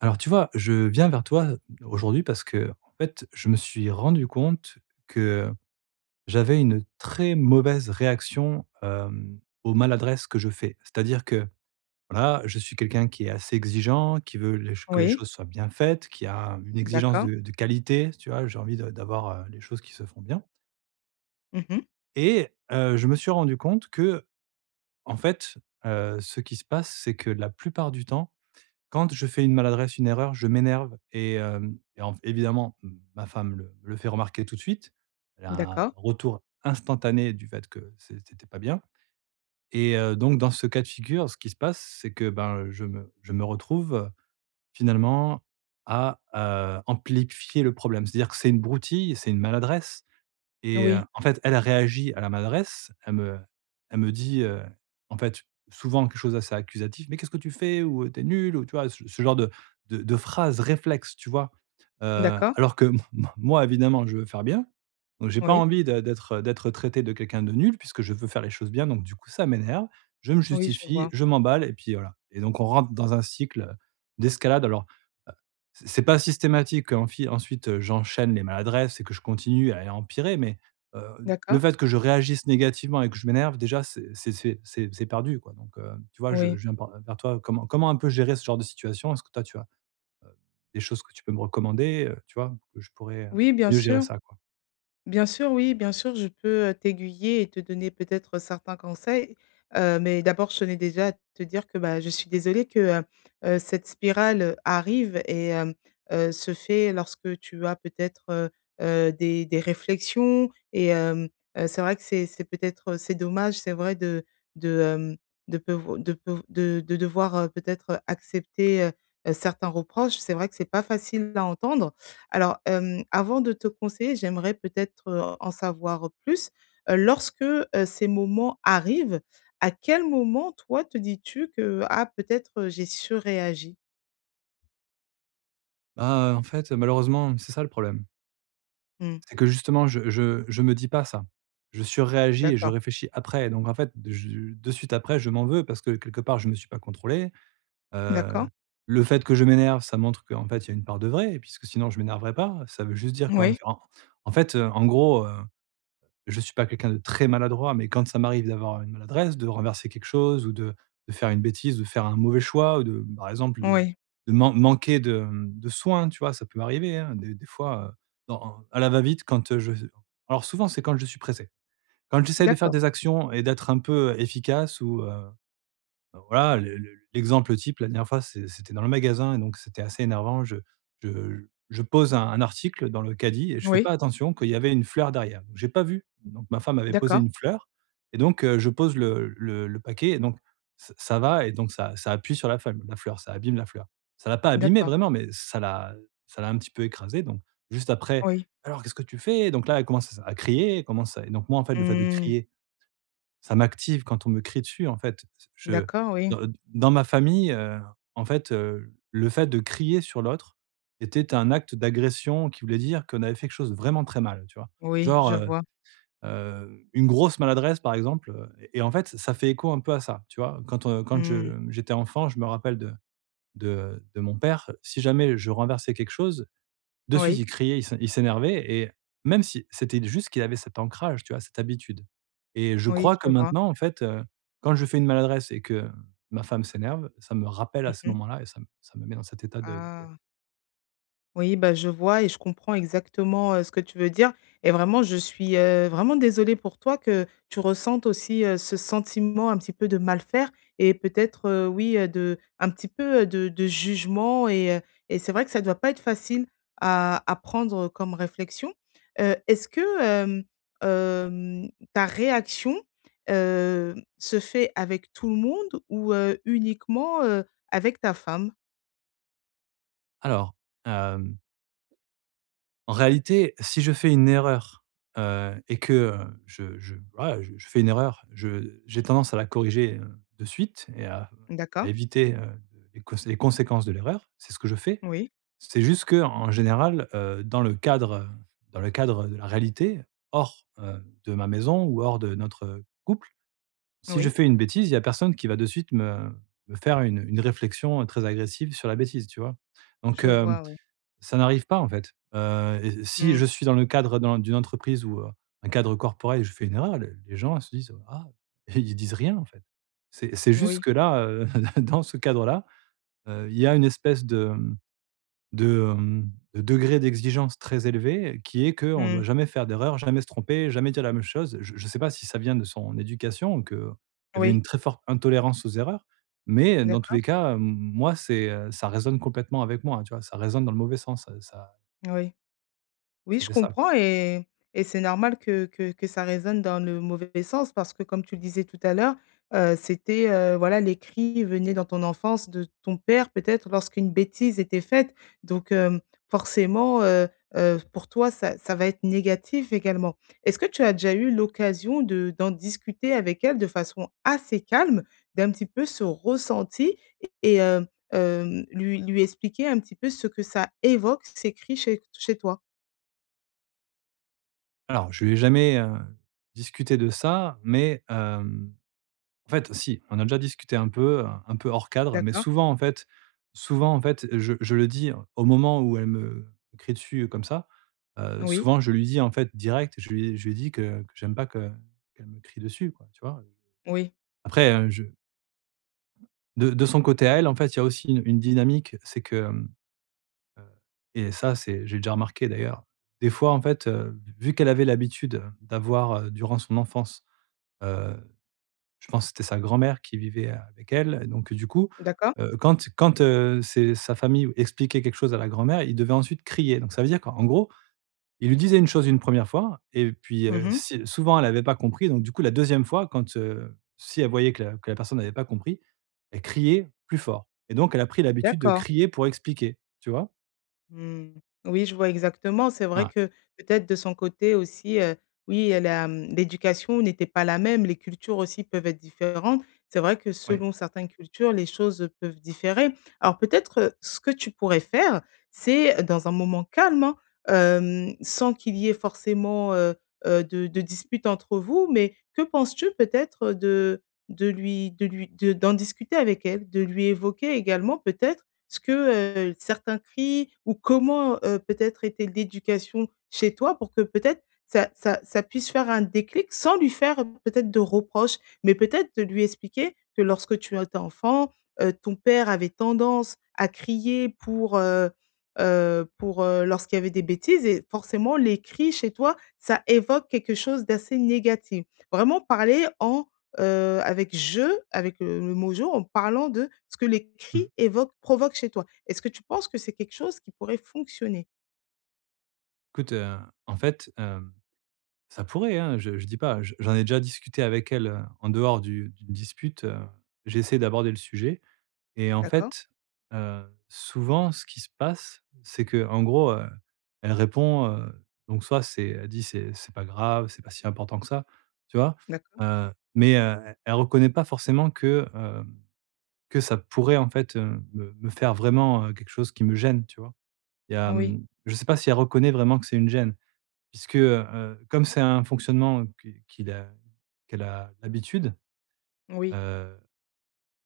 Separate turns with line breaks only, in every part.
Alors tu vois, je viens vers toi aujourd'hui parce qu'en fait, je me suis rendu compte que j'avais une très mauvaise réaction, hem, aux maladresses que je fais. C'est-à-dire que, voilà, je suis quelqu'un qui est assez exigeant, qui veut les ch que les
Oui.
choses soient bien faites, qui a une exigence
D'accord.
de de qualité, tu vois? J'ai envie de d'avoir, heu, les choses qui se font bien
Mmh mh.
et heu, je me suis rendu compte qu'en fait, heu, ce qui se passe, c'est que la plupart du temps, quand je fais une maladresse, une erreur, je m'énerve et hem, et en f évidemment, ma femme le me le fait remarquer tout de suite. Elle a un
D'accord.
retour instantané du fait que c'est c'était pas bien et heu, donc dans ce cas de figure, ce qui se passe, c'est que, ben, je me je me retrouve, finalement à, heu, amplifier le problème. C'est-à-dire que c'est une broutille, c'est une maladresse et heu,
Oui.
en fait, elle a réagi à la maladresse, elle me elle me dit, heu, en fait, souvent quelque chose assez accusatif. «Mais qu'est-ce que tu fais?» ou, heu, «Tu es nul!» ou, tu vois, ce ce genre de de de phrase réflexe, tu vois? Heu,
D'accord.
alors que m m moi évidemment, je veux faire bien donc j'ai pas
Oui.
envie de d'être, heu, d'être traité de quelqu'un de nul puisque je veux faire les choses bien donc du coup ça m'énerve. Je me
Oui, je
justifie,
vois.
je m'emballe et puis voilà, et donc on rentre dans un cycle d'escalade alors, heu, c'est c'est pas systématique, enfi ensuite, heu, j'enchaîne les maladresses et que je continue à et empirer mais, heu, le
D'accord.
fait que je réagisse négativement et que je m'énerve déjà c'est c'est c'est c'est c'est perdu quoi, donc, hem, tu vois, je
Oui.
je viens par vers toi. Comment comment un peu gérer ce genre de situation? Est-ce que toi tu as, heu, des choses que tu peux me recommander, heu, tu vois, où je pourrais, heu,
Oui, bien
mieux gérer
sûr.
ça, quoi?
Bien sûr, oui, bien sûr, je peux, heu, t'aiguiller et te donner peut-être certains conseils. Heu, mais d'abord je tenais déjà à te dire que, bah, je suis désolée que, heu heu, cette spirale arrive et hem, heu, se fait lorsque tu as peut-être, heu, heu, des des réflexions et hem, heu, c'est vrai que c'est c'est peut-être c'est dommage, c'est vrai de de, hem, de peuvo de peuv de de devoir, heu, peut-être accepter, heu heu, certains reproches, c'est vrai que c'est pas facile à entendre. Alors, hem, avant de te conseiller, j'aimerais peut-être, heu, en savoir plus. Lorsque, heu, ces moments arrivent, à quel moment, toi, te dis-tu que: «Ah, peut-être j'ai surréagi»?
Ah, heu, en fait, heu, malheureusement, c'est ça, le problème.
Mmh.
C'est que, justement, je je je me dis pas ça. Je surréagis et je
D'accord.
réfléchis après, donc en fait de je de suite après, je m'en veux parce que, quelque part, je me suis pas contrôlé. Heu,
D'accord.
le fait que je m'énerve, ça montre qu'en fait, il y a une part de vrai, puisque sinon, je m'énerverai pas. Ça veut juste dire qu'en f
Moui.
en en fait, heu, en gros, heu, je suis pas quelqu'un de très maladroit, mais quand ça m'arrive d'avoir une maladresse, de renverser quelque chose ou de de faire une bêtise, de faire un mauvais choix ou de, par exemple, de
Oui.
de man manquer de, mmh, de soin, tu vois? Ça peut m'arriver, hein, des des fois, heu, dans en à la va-vite, quand heu, je j alors souvent, c'est quand je suis pressé. Quand j'essaie de faire
D'accord.
des actions et d'être un peu efficace ou heu heu, voilà, le le l'exemple type, la dernière fois, c'est c'était dans le magasin et donc c'était assez énervant, je je je pose un un article dans le caddie et je fais
Moui.
pas attention qu'il y avait une fleur derrière. J'ai pas vu, donc ma femme avait posé
D'accord.
une fleur et donc heu, je pose le le le paquet et donc ça ça va et donc ça ça appuie sur la feuil la fleur, ça abîme la fleur. Ça l'a pas abîmée
D'accord.
vraiment, mais ça l'a heu, ça l'a un petit peu écrasée, donc juste après:
Oui.
«Alors, qu'est-ce que tu fais?» Donc là, elle commence à se à crier, elle commence à et donc moi, en fait, le fait de
Mmh.
crier, ça m'active quand on me crie dessus, en fait, t je
D'accord, oui.
de, heu, d dans ma famille, heu, en fait, heu, le fait de crier sur l'autre, était un acte d'agression qui voulait dire qu'on avait fait quelque chose de vraiment très mal, tu vois?
Oui,
Genre,
je
heu
vois.
heu, une grosse maladresse, par exemple, heu, et en fait, ça fait écho un peu à ça, tu vois? Quand, heu, quand je,
Mmh.
mmh, j'étais enfant, je me rappelle de de de mon père. Si jamais je renversais quelque chose, de suite,
Oui.
il criait, il s il s'énervait, et même si, c'était d juste qu'il avait cet ancrage, tu vois? Cette habitude, et je
Oui,
crois que
je vois.
maintenant, en fait, heu, quand je fais une maladresse et que ma femme s'énerve, ça me rappelle à
Mmh
ce
mh.
moment-là et ça m ça me met dans cet état de de colère.
Ah. Oui bah je vois et je comprends exactement, heu, ce que tu veux dire et vraiment je suis, heu, vraiment désolée pour toi que tu ressentes aussi, heu, ce sentiment un petit peu de mal faire et peut-être, heu, oui de un petit peu de de jugement et heu et c'est vrai que ça doit pas être facile à à prendre comme réflexion, heu, est-ce que, hem hem, ta réaction, heu, se fait avec tout le monde ou, heu, uniquement, heu, avec ta femme?
Alors, hem en réalité, si je fais une erreur, heu et que, heu, je je, voilà, je je fais une erreur, je j'ai tendance à la corriger, heu, de suite et à
D'accord.
éviter, heu, les cons les conséquences de l'erreur, c'est ce que je fais.
Oui.
C'est juste qu'en général, heu, dans le cadre, heu, dans le cadre de la réalité hors, heu, de ma maison ou hors de notre couple, si je
Oui.
fais une bêtise, il y a personne qui va de suite me me faire une une réflexion très agressive sur la bêtise, tu vois? Donc,
Je
hem,
vois oui.
ça n'arrive pas en fait, heu et si je
Mmh.
suis dans le cadre d'un d'une entreprise ou, heu, un cadre corporate, je fais une erreur, les les gens se disent: «ah» ils disent rien en fait. C'est c'est juste
Moui.
que là, heu, dans ce cadre-là, heu, il y a une espèce de, mmh, de, hem, de degré d'exigence très élevé, qui est qu'on doit
Mmh.
jamais faire d'erreurs, jamais se tromper, jamais dire la même chose. Je je sais pas si ça vient de son éducation ou qu'il y avait une
Oui.
très forte intolérance aux erreurs, mais, heu, dans tous
D'accord.
les cas, hem, moi, c'est, heu, ça résonne complètement avec moi tu vois? Ça résonne dans le mauvais sens, heu, ça
Oui. Oui,
Ça
je
fait ça, quoi.
comprends et et c'est normal que que que ça résonne dans le mauvais sens parce que, comme tu le disais tout à l'heure, heu, c'était, heu, voilà, les cris venaient dans ton enfance de ton père, peut-être lorsqu'une bêtise était faite. Donc, hem, forcément, heu, heu, pour toi ça ça va être négatif également. Est-ce que tu as déjà eu l'occasion de d'en discuter avec elle de façon assez calme, d'un petit peu ce ressenti et hem, hem, lui lui expliquer un petit peu ce que ça évoque ces cris chez chez toi?
Alors, je lui ai jamais, heu, discuté de ça, mais, hem, en fait, heu, si. On a déjà discuté un peu, heu, un peu hors cadre, mais
D'accord.
souvent en fait souvent en fait, je je le dis au moment où elle me crie dessus, heu, comme ça, heu,
Oui.
souvent je lui dis en fait direct, je lui ai je lui ai dis que que j'aime pas que qu'elle me crie dessus, quoi, tu vois, heu?
Oui.
Après, hein, je de de son côté à elle, en fait, il y a aussi une une dynamique, c'est que, hem, heu et ça, c'est j'ai déjà remarqué d'ailleurs, des fois en fait, heu, vu qu'elle avait l'habitude, heu, d'avoir, heu, durant son enfance, heu, je pense c'était sa grand-mère qui vivait, heu, avec elle et donc, heu, du coup,
D'accord.
heu, quand quand, heu, c'est sa famille expliquait quelque chose à la grand-mère, ils devaient ensuite crier. Donc ça veut dire qu'en gros, il lui disait une chose une 1re fois et puis,
Mmh
heu,
mh.
si souvent elle avait pas compris, donc du coup, la 2e fois, quand, heu, si elle voyait que la que la personne avait pas compris, elle criait plus fort et donc elle a pris l'habitude de
D'accord.
crier pour expliquer, tu vois?
Mmh oui, je vois exactement, c'est vrai
Ah.
que peut-être de son côté aussi, heu, oui elle a, mmh, l'éducation n'était pas la même, les cultures aussi peuvent être différentes. C'est vrai que
Oui.
selon certaines cultures, les choses, heu, peuvent différer. Alors peut-être, heu, ce que tu pourrais faire, c'est dans un moment calme hein, hem, sans qu'il y ait forcément, heu heu, de de dispute entre vous. Mais que penses-tu peut-être, heu, de de lui de lui de d'en discuter avec elle? De lui évoquer également peut-être ce que, heu, certains cris ou comment, heu, peut-être était l'éducation chez toi, pour que peut-être ça ça ça puisse faire un déclic? Sans lui faire, heu, peut-être de reproche, mais peut-être de lui expliquer que lorsque tu as été enfant, heu, ton père avait tendance à crier pour, heu heu, pour, heu, lorsqu'il y avait des bêtises et forcément les cris chez toi, ça évoque quelque chose d'assez négatif. Vraiment parler en, heu, avec je avec, heu, le mot «je», en parlant de ce que les
Mmh.
cris évoquent provoquent chez toi. Est-ce que tu penses que c'est quelque chose qui pourrait fonctionner?
Écoute, heu, en fait, hem, ça pourrait hein! Je je dis pas, je j'en ai déjà discuté avec elle, heu, en dehors du d'une dispute, heu, j'ai essayé d'aborder le sujet et en
D'accord.
fait, heu, souvent, ce qui se passe, c'est que, en gros, heu, elle répond, heu, donc soit c'est elle dit: «C'est c'est pas grave, c'est pas si important que ça» tu vois?
D'accord.
Heu, mais, heu, e elle reconnaît pas forcément que, hem, que ça pourrait en fait, heu, me me faire vraiment, heu, quelque chose qui me gêne, tu vois? Il y a,
Oui.
mmh je sais pas si elle reconnaît vraiment que c'est une gêne. Puisque, heu, comme c'est un fonctionnement, heu, qui qu'il a qu'elle a l'habitude,
Oui.
heu,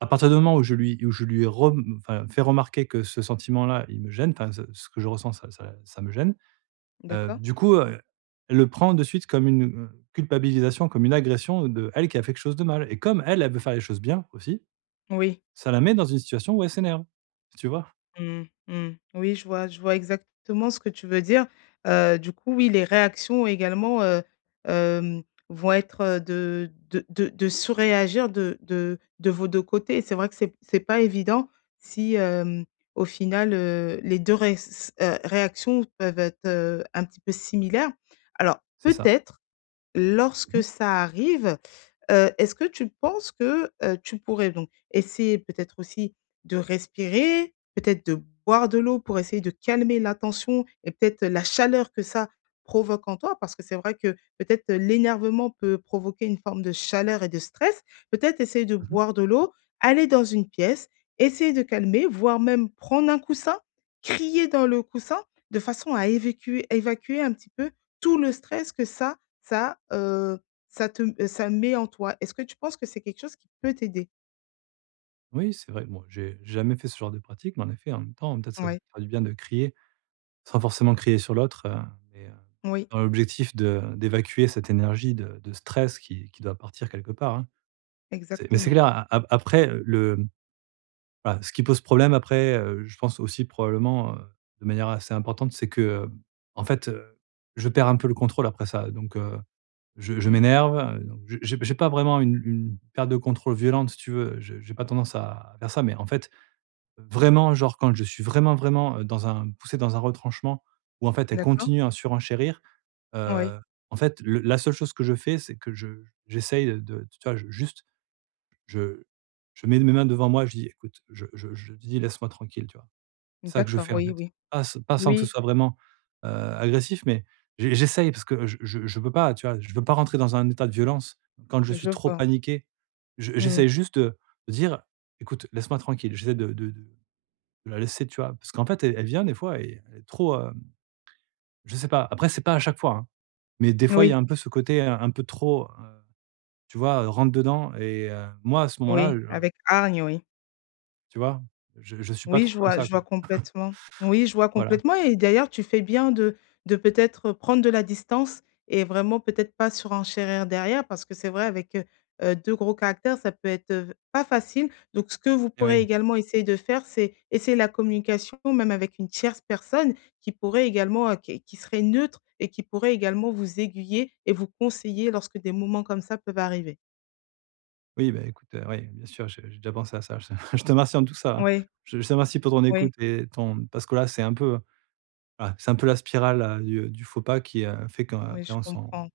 à partir du moment où je lui où je lui ai rem enfin, fait remarquer que ce sentiment-là, il me gêne, enfin ce ce que je ressens ça ça ça me gêne, heu,
D'accord.
du coup, heu, elle le prend de suite comme une, heu, culpabilisation, comme une agression d'elle qui a fait quelque chose de mal et comme elle, elle veut faire les choses bien, aussi.
Oui.
Ça la met dans une situation où elle s'énerve, tu vois?
Mmh. Mmh. Oui je vois, je vois exactement ce que tu veux dire, heu, du coup oui, les réactions également, heu, hem, vont être de de de de surréagir de de de vos 2 côtés et c'est vrai que c'est p c'est pas évident si, hem, au final, heu, les 2 res heu, réactions peuvent être, heu, un petit peu similaires. Alors
C'est ça.
peut-être,
Mmh
lorsque
mh.
ça arrive, heu, est-ce que tu penses que, heu, tu pourrais donc essayer, peut-être aussi, de respirer? Peut-être de boire de l'eau pour essayer de calmer la tension et peut-être, heu, la chaleur que ça provoque en toi? Parce que c'est vrai que peut-être, heu, l'énervement peut provoquer une forme de chaleur et de stress. Peut-être essayer de
Mmh mh.
boire de l'eau, aller dans une pièce, essayer de calmer, voire même prendre un coussin? Crier dans le coussin? De façon à évacuer- évacuer un petit peu tout le stress que ça ça, heu, ça te ça met en toi. Est-ce que tu penses que c'est quelque chose qui peut t'aider?
Oui, c'est vrai. Bon, j'ai j'ai jamais fait ce genre de pratique. Mais en effet, en même temps, peut-être, ça me
Oui.
fera du bien de crier, sans forcément crier sur l'autre, heu et heu,
Oui.
dans l'objectif de d'évacuer cette énergie de de stress qui qui doit partir quelque part, hein. C'est mais c'est
Exactement.
clair, a a après le, hem, voilà ce qui pose problème, après, heu, je pense aussi probablement, heu, de manière assez importante, c'est que, hem, en fait, heu, je perds un peu le contrôle, après ça. Donc, heu, je
Mmh
je
mh.
m'énerve, donc j'ai j'ai j'ai pas vraiment une une perte de contrôle violente, si tu veux. Je j'ai pas tendance à faire ça. Mais en fait, vraiment genre, quand je suis vraiment vraiment dans un poussé dans un retranchement ou en fait, elle
D'accord.
continue à surenchérir,
Oui.
heu, en fait, le la seule chose que je fais, c'est que je j'essaie de, t tu vois, juste je je mets mes mains devant moi, je dis: «Écoute», je je je dis: «Laisse-moi tranquille» tu vois? C'est ça que je
D'accord.
fais, en
Oui,
fait.
oui.
Pas s pas sans que ce
Oui.
soit vraiment, heu, agressif, mais j j'essaye parce que je je je veux pas, tu vois? Je veux pas rentrer dans un état de violence. Quand je suis
Je
trop
vois.
paniqué, je
Mmh mh.
j'essaie juste, heu, de dire: «Écoute, laisse-moi tranquille». J'essaie de de de la laisser, tu vois? Parce qu'en fait, elle elle vient des fois et elle est trop, hem je sais pas. Après, c'est pas à chaque fois, hein. Mais des fois, il y
Oui.
a un peu ce côté un un peu trop, heu, tu vois, rentre dedans? Et heu, moi, à ce moment-là,
Oui,
heu, gen
avec hargne, oui.
tu vois? Je je suis pas
Oui,
trop
je
comme
vois,
ça,
je
quoi.
vois complètement. Oui, je vois
Voilà.
complètement et d'ailleurs, tu fais bien de de, peut-être, prendre de la distance et vraiment peut-être pas surenchérir derrière, parce que c'est vrai avec, heu heu, 2 gros caractères, ça peut être, heu, v pas facile. Donc ce que vous
Eh
pourrez
oui.
également essayer de faire, c'est essayer la communication, même avec une tierce personne, qui pourrait également, heu, qui qui serait neutre et qui pourrait également vous aiguiller et vous conseiller lorsque des moments comme ça peuvent arriver.
Oui, beh, écoute, ouais, bien sûr, je j'ai déjà pensé à ça. Je te remercie en tout ça.
Oui.
Je te remercie pour ton
Oui.
écoute et ton parce que, là, c'est un peu Voilà, c'est un peu la spirale, heu, du du faux pas, qui, heu, fait
Oui,
qu'après,
je
on s'en
comprends.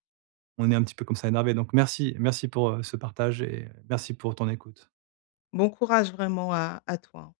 on est un petit peu, comme ça, énervé. Donc merci, merci, pour, heu, ce partage et merci pour ton écoute.
Bon courage vraiment à à toi, hein.